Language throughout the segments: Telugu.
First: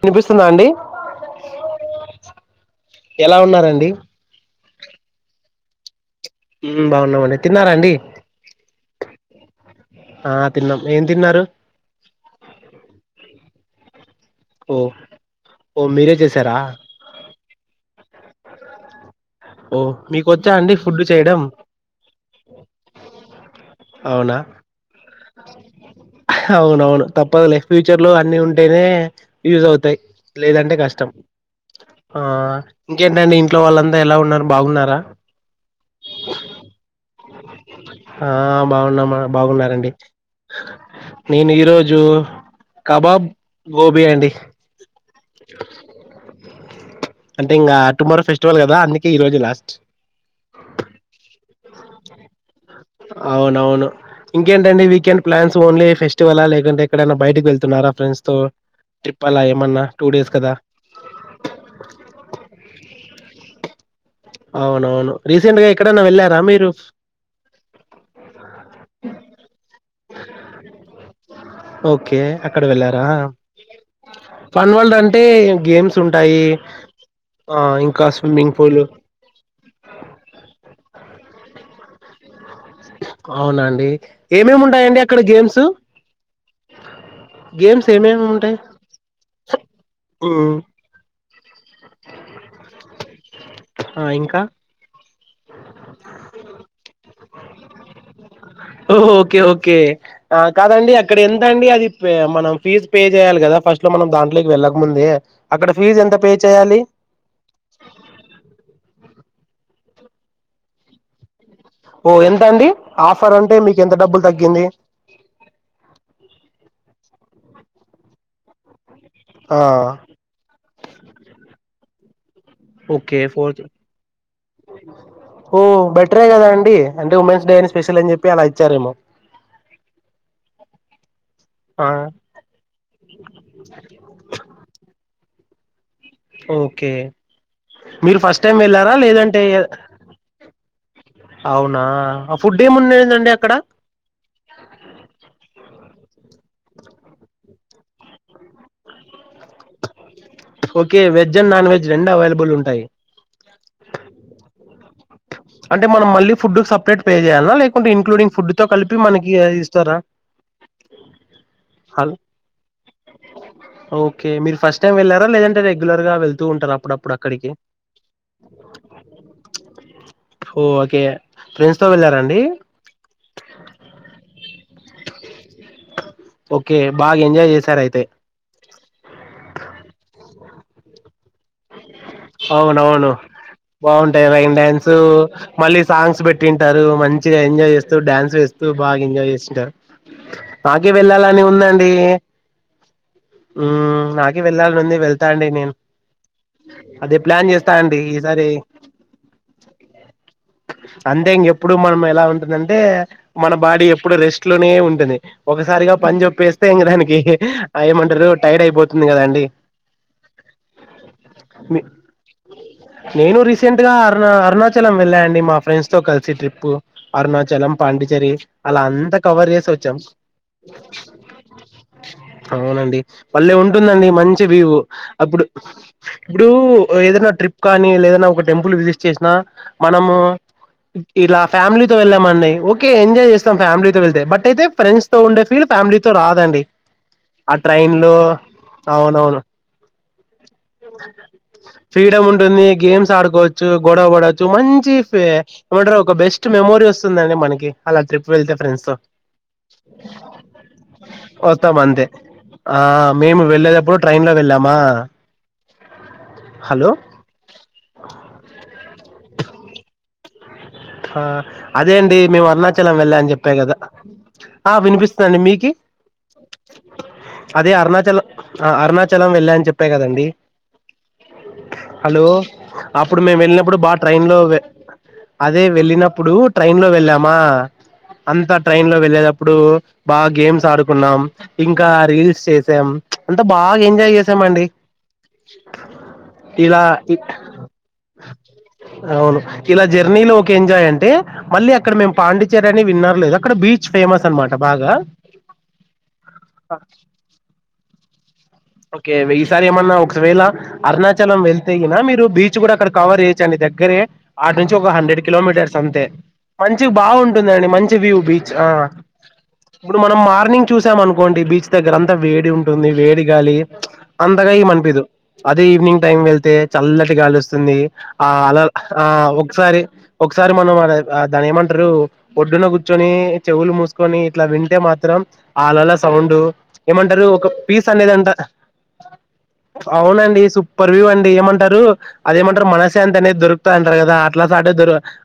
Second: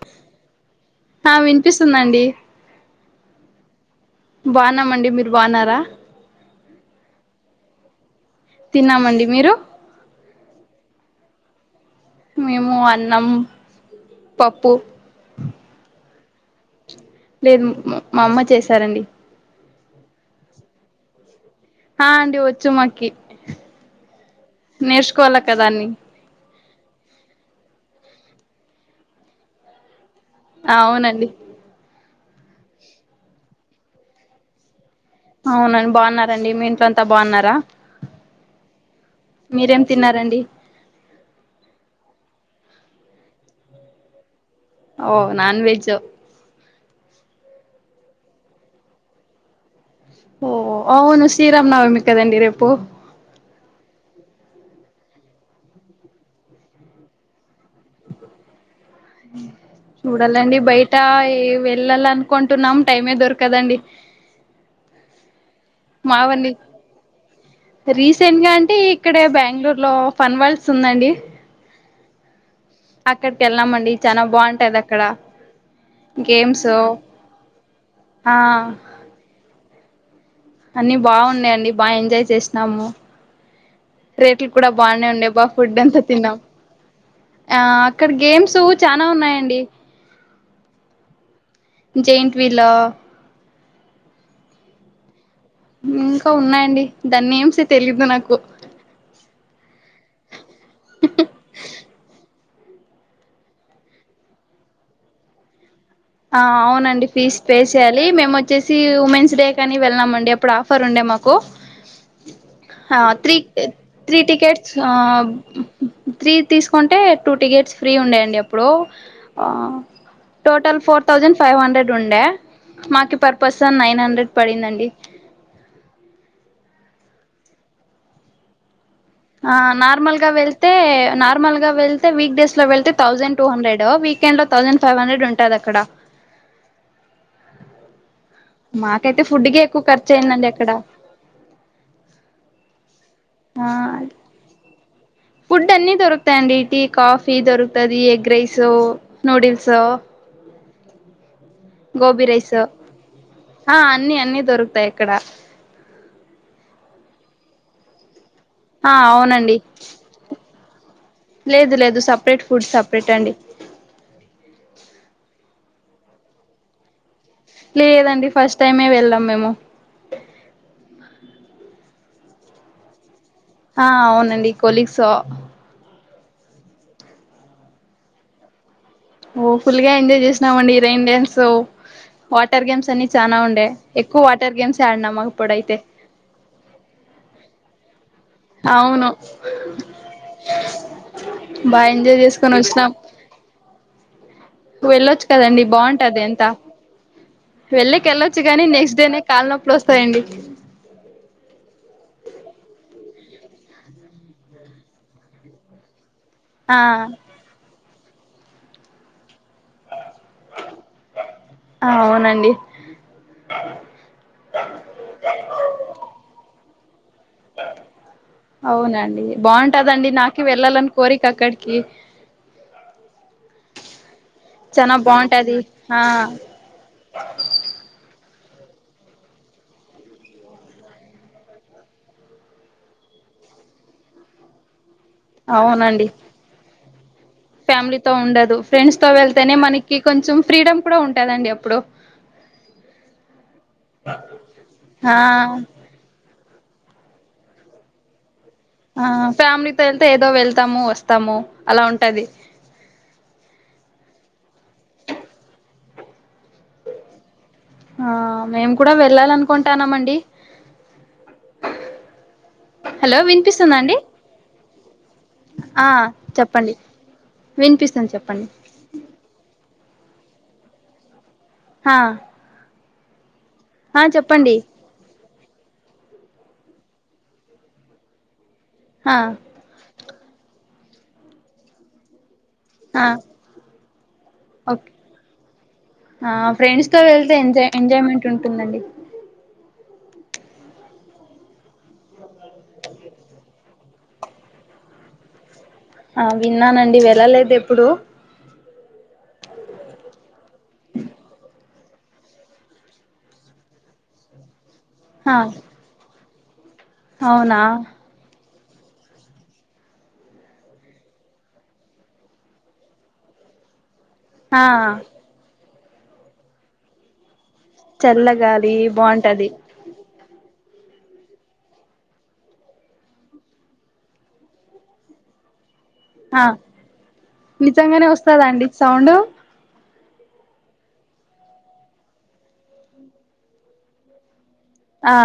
వినిపిస్తుందా అండి ఆ వినిపిస్తుందండి ఎలా ఉన్నారండి ఇ బాగున్నామండి మీరు బాగున్నారా మ్ బాగున్నామండి తిన్నారా అండి తిన్నామండి మీరు ఆ తిన్నాం ఏం తిన్నారు మేము అన్నం పప్పు ఓ ఓ మీరే జే తెరా లేదు మ మా అమ్మ చేశారండి ఓ మీకు వచ్చా అండి ఫుడ్డు చేయడం ఆ అండి వచ్చు మాకి అవునా నేర్చుకోవాలి కదా అన్ని అవునవును తప్పదులే ఫ్యూచర్ లో అన్ని ఉంటేనే యూస్ అవుతాయి లేదంటే కష్టం అవునండి ఆ ఇంకేంటండి ఇంట్లో వాళ్ళంతా ఎలా ఉన్నారు బాగున్నారా అవునండి బాగున్నారండి మీ ఇంట్లో అంత ఆ బాగున్నామా మీరేం బాగున్నారండి తిన్నారండి నేను ఈరోజు కబాబ్, గోబి అండి ఓ నాన్ వెెజు అంటే ఇంకా టుమారో ఫెస్టివల్ కదా అందుకే ఈ రోజే లాస్ట్ ఓ అవును శ్రీరామనవమి కదండి రేపు అవునవును ఇంకేంటండి వీకెండ్ ప్లాన్స్ ఓన్లీ ఫెస్టివలా లేకంటే ఎక్కడైనా బయటకి వెళ్తున్నారా ఫ్రెండ్స్ తో ట్రిప్ అలా ఏమన్నా టూ డేస్ కదా చూడాలండి బయట వెళ్ళాలన్ కొంటున్నాం టైమే దొరకదండి అవునవును రీసెంట్ గా ఎక్కడైనా వెళ్ళారా మావన్ని మీరు రీసెంట్ గా అంటే ఇక్కడే బెంగళూరు లో ఫన్వాల్స్ ఉందండి కే అక్కడ వెళ్ళారా అక్కడికి వెళ్ళామండి చానా ఫన్ బాగుంటది వల్డ్ అక్కడ అంటే గేమ్స్ ఉంటాయి గేమ్స్ ఆ ఇంకా ఆ స్విమ్మింగ్ పూల్ అన్ని బాగున్నాయియండి బా ఎంజాయ్ చేస్ తన్నాము అవునా అండి రేట్లు ఏమేమి కూడా ఉంటాయండి బానే అక్కడ ఉండే బా గేమ్స్ ఫుడ్ ఎంత తిన్నాం ఆ గేమ్స్ అక్కడ ఏమేమి గేమ్స్ ఉంటాయి చనా ఉన్నాయండి ఉమ్ జైంట్ వీల్ ఒ ఆ ఇంకా ఇంకా ఉన్నాయండి దాన్ని నేమ్స్ తెలీదు నాకు ఓ, ఓకే ఓకే ఆ కాదండి అక్కడ ఎంతండి అది పె మనం ఫీజ్ పే చేయాలి కదా ఫస్ట్ లో మనం దాంట్లోకి వెళ్ళకముందే అక్కడ ఫీజు ఎంత పే ఆ చేయాలి అవునండి ఫీజ్ పే చేయాలి మేము వచ్చేసి ఉమెన్స్ డే కనీ వెళ్ళామండి అప్పుడు ఆఫర్ ఉండే మాకు ఓ ఎంత అండి హ ఆఫర్ త్రీ అంటే మీకు ఎంత త్రీ డబ్బులు తగ్గింది టికెట్స్ ఆ త్రీ తీసుకుంటే టూ టికెట్స్ ఫ్రీ ఉండేయండి అప్పుడు ఆ total four thousand five hundred ఉండే మాకి okay per four person nine hundred పడిందండి ఓ బెటరే కదా అండి అంటే ఉమెన్స్ డే అని స్పెషల్ అని జెప్పి అలా ఇచ్చారెమో ఆ నార్మల్ గా వెళ్తే నార్మల్ గా ఆ వెళ్తే వీక్ డేస్ లో వెళ్తే థౌజండ్ టూ హండ్రెడ్ వీకెండ్ లో థౌజండ్ ఫైవ్ హండ్రె డుంటాది అక్కడ ఓకే మీరు ఫస్ట్ టైం వెళ్ళారా మాకైతే లేదంటే ఫుడ్ కే ఎక్కువ ఖర్చు అయిందండి అక్కడ అవునా ఆ ఫుడ్ ఏముండేదండి అక్కడ ఆ తే అండి టీ కాఫీ దొరుకుతది ఎగ్ రైస్ నూడిల్సొ okay veg and non veg రెండు గోబి అవైలబుల్ రైస్ ఉంటాయి ఆ అన్ని అన్ని దొరుకుతాయి ఇక్కడ అంటే మనం మళ్ళీ ఫుడ్ సపరేట్ పే జేయాల్నా లేకుంటే ఇన్క్లూడింగ్ ఫుడ్ తో ఆ కలిపి మనకి అవునండి ఇస్తారా లేదు లేదు హ సపరేట్ ఫుడ్ సపరేట్ అండి ఓకే మీరు ఫస్ట్ టైం వెళ్ళారా లేదంటే రెగ్ రెగ్యులర్ గా వెళ్తు ఉంటార అప్పుడప్పుడా లేదండి ఫస్ట్ టైమే వెళ్ళాం మేము ఓ ఓకే ప్రెండ్స్ తో వెళ్ళార అండి ఆ అవునండి కొలిగ్సో ఓకే బాగా ఎంజాయ్ జేసారయితే ఓ ఫుల్ గా ఎంజాయ్ చేసినాం అండి రెయిన్ డాన్స్ అవునవును ఎక్కువ బాగుంటయి వాటర్ రైన్ గేమ్స్ డ్యాన్సు ఆడినాం అప్పుడైతే మళ్ళీ సాంగ్స్ పెట్టి వింటారు మంచిగ ఎంజాయ్ చేస్తూ డ్యాన్స్ చేస్తూ బాగా అవును ఎంజాయ్ చేస్తుంటారు నాకే వెళ్ళాలని బాగా ఉందండి ఎంజాయ్ చేసుకొని వచ్చినాం ఊమ్ నాకే వెళ్ళాలని ఉంది వెళ్ళొచ్చు వెళ్తాండి కదండి నేను బాగుంటది అంతా అదే ప్లాన్ చేస్తా అండి వెళ్ళకి వెళ్ళొచ్చు ఈసారి కాని నెక్స్ట్ డేనే కాళ్ళ నొప్పులు వస్తాయండి అంతే ఇంకెప్పుడు మనం ఎలా ఉంటదంటే మన బాడీ ఎప్పుడు రెస్ట్ లోనే ఉంటుంది ఒకసారిగా పని జెప్ పేస్తే ఆ ఇంగ దానికి ఆ ఏమంటరు టైర్డ్ అయిపోతుంది కదా అండి అవునండి నేను రీసెంట్గా అరుణ అరుణాచలం వెళ్ళా అండి మా ఫ్రెండ్స్తో కలిసి ట్రిప్పు అరుణాచలం పాండిచెరి అలా అంత అవునండి కవర్ జేసీ ఒచ్చాం బాగుంటదండి నాకు వెళ్ళాలని కోరిక అక్కడికి అవునండి భలే ఉంటుందండి మంచి వ్యూ చానా అప్పుడు బాగుంటది ఆ ఇప్పుడు ఏదైనా ట్రిప్ కానీ లే ఏదనా ఒక టెంపుల్ విజిట్ చేసినా మనము ఇలా ఫ్యామిలీతో వెళ్ళామండి ఓకే ఎంజాయ్ జేస్తాం ఫ్యామిలీతో వెళ్తే బట్ అయితే ఫ్రెండ్స్ తో ఉండే ఫీల్ అవునండి ఫ్యామిలీతో రాదండి ఆ ట్రైన్ ఫ్యామిలీతో లో ఉండదు ఫ్రెండ్స్ తో అవునవును వెళ్తేనే మనకి కొంచెం ఫ్రీడమ్ కూడా ఉంటదండి అప్పుడు ఫ్రీడమ్ ఉంటుంది గేమ్స్ ఆడుకోవచ్చు గొడవ పడచ్చు మంచి ఆ ఫె ఏమంటరు ఒక బెస్ట్ స్ట్ మెమోరీ వస్తుందండి మనకి అలా ట్రీప్ వెళ్తే ఫ్రెండ్స్తో ఆ ఫ్యామిలీతో వెళ్తే ఏదో వెళ్తాము వస్తాము వస్తాం అలా అంతే ఉంటది ఆ మేము వెళ్ళేటప్పుడు ట్రైన్ లో వెళ్ళామా హలో ఆ మేము కూడా వెళ్ళాలనుకు అనుకుంటానమండి అదే అండి మేము అరుణాచలం వెళ్ళా హలో అని చెప్పా కదా వినిపిస్తుందా అండి ఆ వినిపిస్తుందండి మీకీ ఆ చెప్పండి అదే వినిపిస్తుంది అరుణాచలం చెప్పండి అరుణాచలం వెళ్ళా అని చెప్పా కదండి డి ఆ హలో అప్పుడు మేము వెళ్ళిన ప్పుడు బాగా ఆ ట్రైన్ లో చెప్పండి అదే వెళ్ళినప్పుడు ట్రైన్ లో వెళ్ళామా అంత ట్రైన్ లో ఆ వెళ్ళేటప్పుడు బాగా గేమ్స్ ఆడుకున్నాం ఇంకా రీల్స్ చేస్ సాం అంటె బాగా ఏమ్ ఒకే ఆ ఇలా ఫ్రెండ్స్ తో వెళ్తే ఎంజాయ్ ఎంజాయ్మెంట్ ఉంటుందండి అవును ఇలా జర్నీలో ఒక ఎంజాయ్ అంటే మళ్ళీ అక్కడ మేము పాండిచేరి అని విన్నారో లేదో అక్కడ బీచ్ ఫేమస్ అన్నమాట బాగా ఆ విన్నానండి వెళ్ళలేదు ఎప్పుడు ఓకే వీసారి ఏమన్నా ఒకవేళ అరుణాచలం వెళ్ మీరు బీచ్ గుడక్కడ కవర్ చెయొచ్చండి దగ్గరే నుంచి ఒక హండ్రెడ్ ఆ కిలోమీటర్స్ అంతే మంచిగ అవునా బాగుంటుందండి మంచి వ్యూ బీ ఆ ఇప్పుడు మనం మార్నింగ్ చూసామనుకోండి బీచ్ దగ్గర అంతా వేడి ఉంటుంది వేడి గాలి అందగా ఆ ఈమనిపీదు ఈవినింగ్ టైమ్ వెళ్తే చల్లటి గాలి వస్ తుంది ఆ అలా చల్లగాలి ఆ బాగుంటది ఒకసారి ఒకసా సారి మనం దాని ఏమంటరు ఒడ్డున కుర్చొని చెవులు మూసుకొని ఇట్ల వింటే మాత్రం ఆలళస్ సౌండ్ ఏమంటారు ఒక పీస్ అనేది అంట వస్తాద అండి సౌండు అవునండి సూపర్ వ్యూ అండి ఏమంటారు, అదేమంటారు మనశాంతనేది దొరుకుతా అంటారు గదా అట్లా సాటే దరు ఆ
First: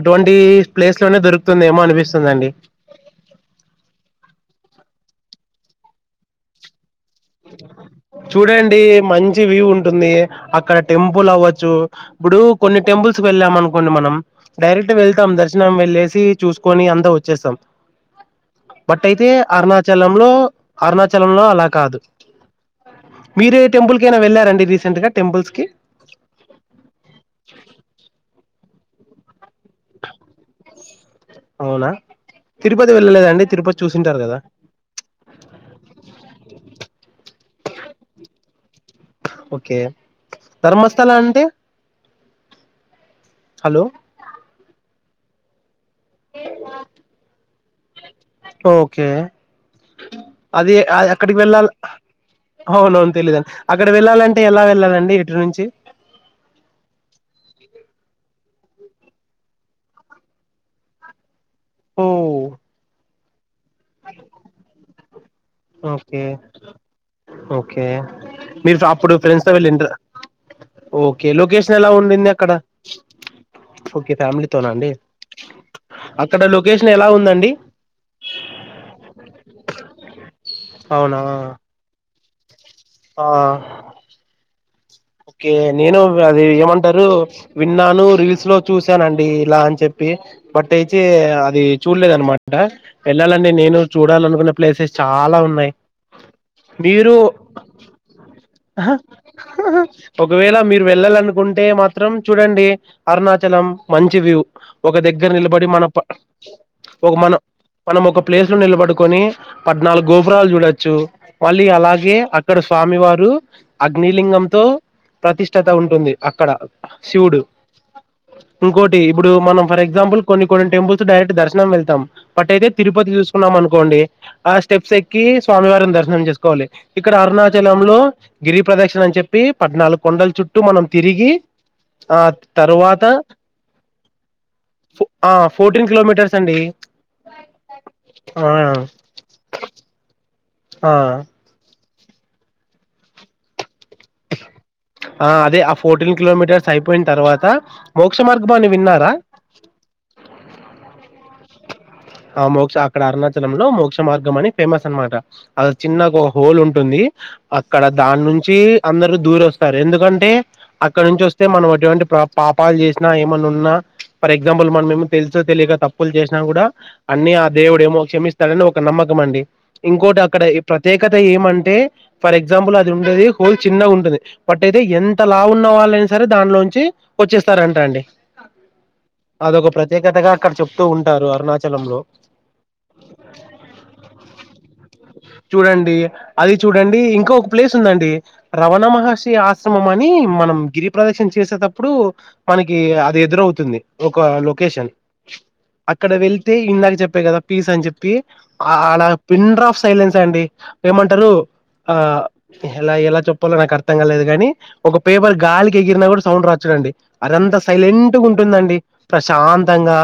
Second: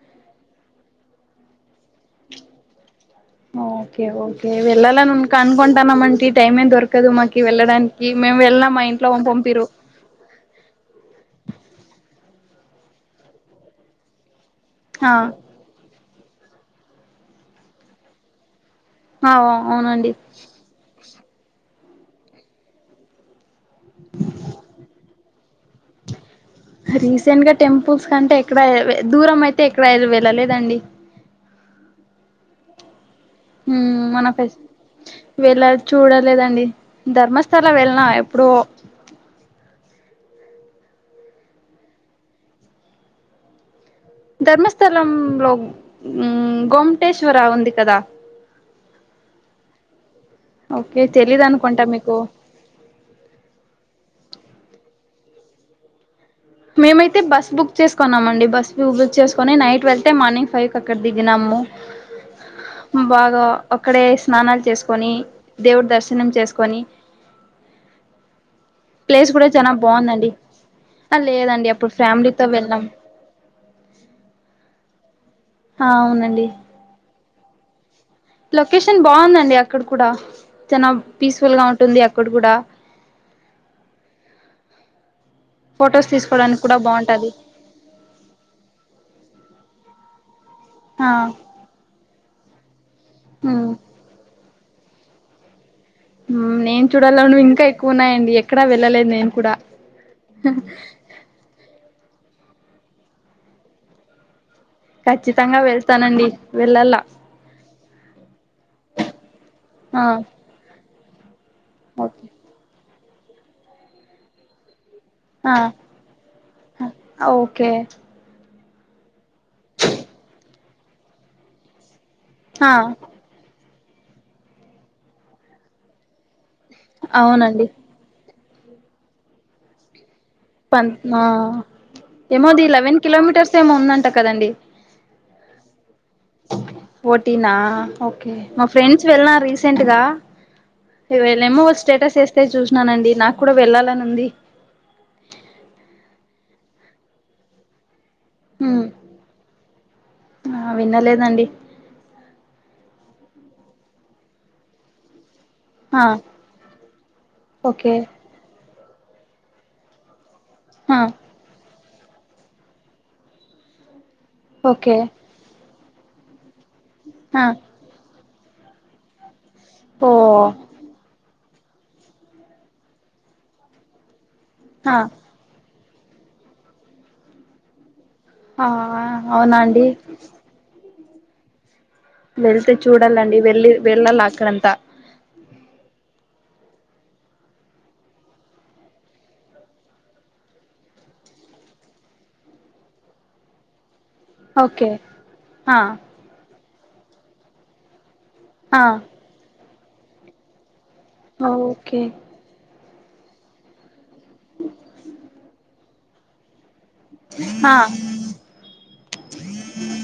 అటువంటి ప్లేస్ లోనే దొరుకుతుందేమో అనిపిస్తుందండి ఓకే ఓకే వెళ్లాలనుంది కనుకోకొంటాన మంటీ టైమే దొరు చూడండి ఇంట్లో మంచి వ్యూ పంపిరు ఉంటుంది అక్కడ టెం పుల్ అవ్వచ్చు ఇప్పుడు కొన్ని టెంపుల్స్ కి వెళ్ళాం అనుకోండి మనం డైరెక్ట్ ఆ వెళ్తాం దర్శనం వెళ్ళేసి ది చూస్కోని అంద వచ్చేసాం బట్టైతే ఆ అవునండి అరుణాచలం లో అరుణా చలంలో అలా కాదు మీరే టెంపుల్కైనా వెళ్ళారండి రీసెంట్ గా టెంపుల్స్ కి రీసెంట్ గా టెంపుల్స్ కంటే క్కడ దూరమైతే ఇక్కడ వెళ్ళలేదండి అవునా తిరుపతి వెళ్ళలేదా హ్మ్ మనఫెస్ వెళ్ళ చూడలేదండి ధర్మస్థలా వెళ్ళిన ఎప్పుడో ఓకే ధర్మస్థల అంటే హలో ధర్మస్థలం లో ఉమ్ గోమటేశ్వర ఉంది కదా ఓకే అది ఓకే అక్కడికి తెలీదు వెళ్ళాల అనుకుంటా మీకు అవునవును తెలీదండి అక్కడ వెళ్ళాలంటే ఎలా లలండి ఇటు నుంచి మేమైతే బస్ బుక్ చేసుకున్నామండి బ స్ బుక్క్ చేసుకొని నైట్ వెళ్తే మార్నింగ్ ఫైవ్ కి అక్కడ దిగినాము. ఓ బాగా ఒక్కడే స్నానాలు చేసుకొని దేవుడి ఓకే దర్శనం చేసుకొని ఇప్పుడు ప్లేస్ ఫ్రెండ్స్ కూడా తో చానా వెళ్ళిండ్ర బాగుందండి ఆ ఓకే లేదండి లొకేషన్ ఎలా అప్పుడు ఉండింది. ఫ్యామిలీతో అక్కడ వెళ్ళాం ఓకే ఫ్యామిలీతోన అండి. ఆ అక్కడ అవునండి లొకేషన్ ఎలా ఉందండి లొకేషన్ బాగుందండి అక్కడ కూడా చన అవునా పీస్ ఫుల్ గా ఉంటుంది అక్ ఆ ఓకే నేను ఫొటోస్ అది తీసుకోవడానికి కూడా ఏమంటరు. బాగుంటది విన్నాను రీల్స్ లో చూసానండి. ఇలాన్ చెప్పి బట్ అయితే ఆ అది చూడలేద్ అనమాట్ ఆ వెళ్లాలండి ఉమ్ నేను చూడాల అనుకున్నం ప్లేసెస్ చాల ఉన్నయ్ ఉమ్ నేను చూడాలను ఇంకా ఎక్కువ ఉన్నాయండి. ఎక్కడా అహ వెళ్ళలేదు నేను కూడా ఒకవేళ మీరు వెళ్ళాలనుకుంటే మాత్రం చూ చూడండి అరుణాచలం మంచి వ్యూ ఒక దగ్గర ఖచ్చితంగా నిలబడి మన ప వెళ్తానండి వెళ్ళాల ఒక మనం మనం ఒక ప్లేస్ లో నిలబడుకున్ కొన్ని ఆ పద్నాలుగు గోపురాలు చూడొచ్చు. మళ్ళీ అలాగే ఓకే అక్కడ స్వామివార్ పుడు అగ్నిలింగంతో ఆ ప్రతిష్టత ఉంటుంది అక్కడ శివుడు ఓకే ఇంకోటి ఇప్పుడు మనం ఫర్ ఎగ్జాంపుల్ కొన్ని కొన్ని టెంపుల్స్ డైరెక్ట్ దర్శనం వెళ్తాం. బట్ అయితే ఆ తిరుపతి చూసుకున్నాం అను కోండి ఆ స్టెప్స్ ఎక్కి స్వామివారిని దర్శనం చేసుకో కోవాలి ఇక్కడ అవునండి అరుణాచలం లో గిరి ప్రదక్షిణ అని చెప్పి పద్నాలు పన్ ఆ ఆ ఏమోది లెవెన్ తరువాత కిలోమీటర్స్ ఏమో ఉందంట కదండి. ఆ ఫోర్టీన్ కిలోమీట్ ఫోర్టీనా ఓకే ఆ మా ఫ్రెండ్స్ వెళ్లార రీసెంట్గా ఆ ఇవేలేమో స్టేటస్ వస్తే చూసిననండి నాకు కూడా వెళ్లలను ఆ అదే ఆ ఫోర్టీన్ కిలోమీటర్స్ అయిపోయిన తర్వాత మోక్షమార్గం అని హ్మ్ విన్నారా ఆ వినలేదండి ఆ మోక్ష అక్కడ అరుణాచలం లో మోక్ష మార్గం అని ఫేమస్ అనమాట అ ఆ చిన్న ఒక హోల్ ఉంటుంది అక్కడ ఓకే దాని నుంచి అందరుూ దూర వస్తారు ఎందుకంటే ఆ అక్కడ నుంచి వస్తే మనం ఎటువంటి పాపాలు చేసినా ఏమన్నా ఉన్నా ఫర్ ఎక్సమ్ప్లె ఓకే మనమేనా తెలిసో తెలీకో తప్పు తప్పులు చేసినా కూడా అన్ని ఆ దేవుడు ఏమో క్షమిస్త తడని ఒక నమ్మకం అండి ఓ ఇంకోటి అక్కడ ఈ ప్రత్యేకత ఏమంటే అంటే ఫర్ ఎగ్జాంపుల్ అది ఉండేది హోల్ చిన్నగా ఉంటది పట్టైతే ఆ ఎంత లావు ఉన్న వాళ్ళు సరే దానిలోంచి వచ్చేస్తారంటాండి ఆ అవునాండి అక్కడ చెప్తూ ఉంటారు అ స్థలంలో వెళ్తే చూడాలండి వెళ్ళి వెళ్ళాలి అక్కడంతా చూడండి అది చూడండి ఇంకొక ప్లేస్ ఉందండి రవణ మహర్షి ఆశ్రమం అని మనం గిరి ప్రదక్షిణ చేసేటప్పుడు మనకి అది ఎదురవుతుంది ఒక ఓకే లొకేషన్ ఆ అక్కడ వెళ్ తే ఇందక చెప్పాను కదా పీస్ అని చెప్పి ఆ ఆలా పిండ్రాప్ సైలెన్స్ అండి ఏమంటారు ఆ ఓకే ఎలా ఎలా చెప్పాలో నాకు అర్థం కాలేదుగాని ఒక పేపర్ గాలికి ఎగిరినా కూడా సౌండ్ రాచ్చుడండి అదంతా ఆ సైలెంట్గా ఉంటుందండి ప్రశాంతంగా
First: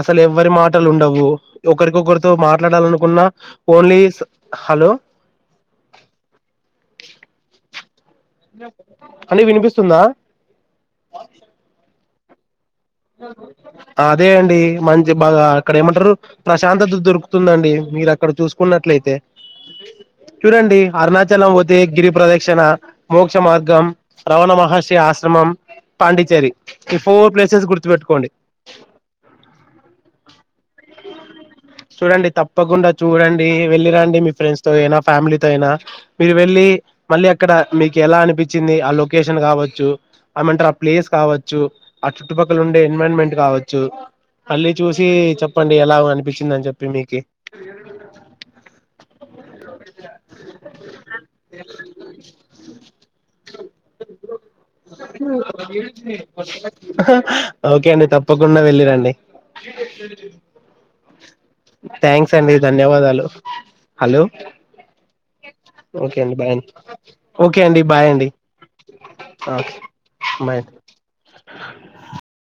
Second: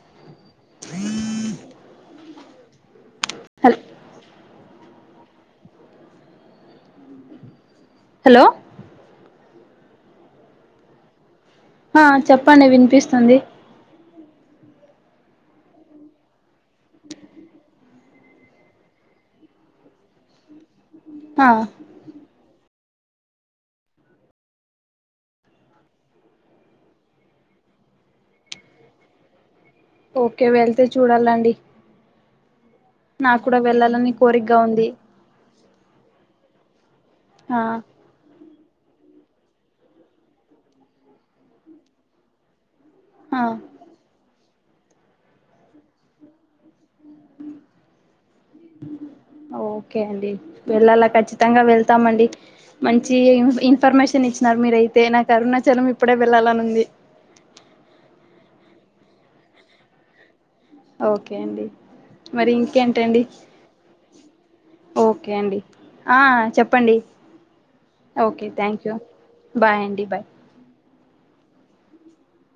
అసలు ఎవరి మాట ఉండవు ఒకరికొకరు తో మాట్లాడాలనుకున్నా హల్ ఓన్లీస్ హలో హలో చెప్పండి అండి వినిపిస్తుందా ఆ చెప్పండి వినిపిస్తుంది వినిపిస్తుంది అదే అండి మంచి బాగా అక్కడ ఏమంటారు ప్రశాంతత దొరుకుతుందండి మీరు అక్కడ చూసుకున్నట్లయితే చూడండి ఆ అరుణాచలం పోతే గిరి ప్రదిక్షణ అరుణాచలం మోక్ష మార్గం రమణ మహర్షి ఆశ్రమం పాండిచ్చేరి ఈ ఫోర్ ప్లేసెస్ గురించి గుర్తు పెట్టుకోండి ఓకే వెళ్తే చూడాలండి చూడండి తప్పక తప్పకుండా నాకు చూడండి కూడా వెళ్ళి వెళ్ళాలని రండి మీ కోరికగా ఫ్రెండ్స్ తో ఉంది అయినా ఫ్యామిలీతో అయినా మీరు వెళ్ళి మళ్ళీ అక్కడ ఆ మీకు ఎలా అనిపించిన ఎలా అనిపించింది లొకేషన్ కావొచ్చు ఏం మంటారు ఆ ప్లేస్ కావొచ్చు ఆ చుట్టూ పక్కల ఇన్వాల్వ్మెంట్ ఆ కావచ్చు అన్నీ చూసి చెప్పండి ఎలా అనిపించింది తిన్నాను చెప్పు ఓకే అండి వెళ్ళాలా కచ్చితంగా వెళ్తామండి మంచి ఇన్ఫర్మేషన్ ఇచ్చినారు మీరయితే నాకు అరుణాచలం ఇప్పుడే వెళ్ళాలని ఉంది తప్పకుండ వెళ్ళిరండి ఓకే అండి థ్యాంక్స్ మరి అండి ఇంకేంటండి ధన్యవాదాలు హలో ఓకే అండి ఓకే ఆ అండి బాయ్ అండి చెప్పండి ఓకే అండి బాయ్ అండి ఓకే థ్యాంక్ యూ ఆ బాయ్ అండి బాయ్ ఫోర్ సౌండ్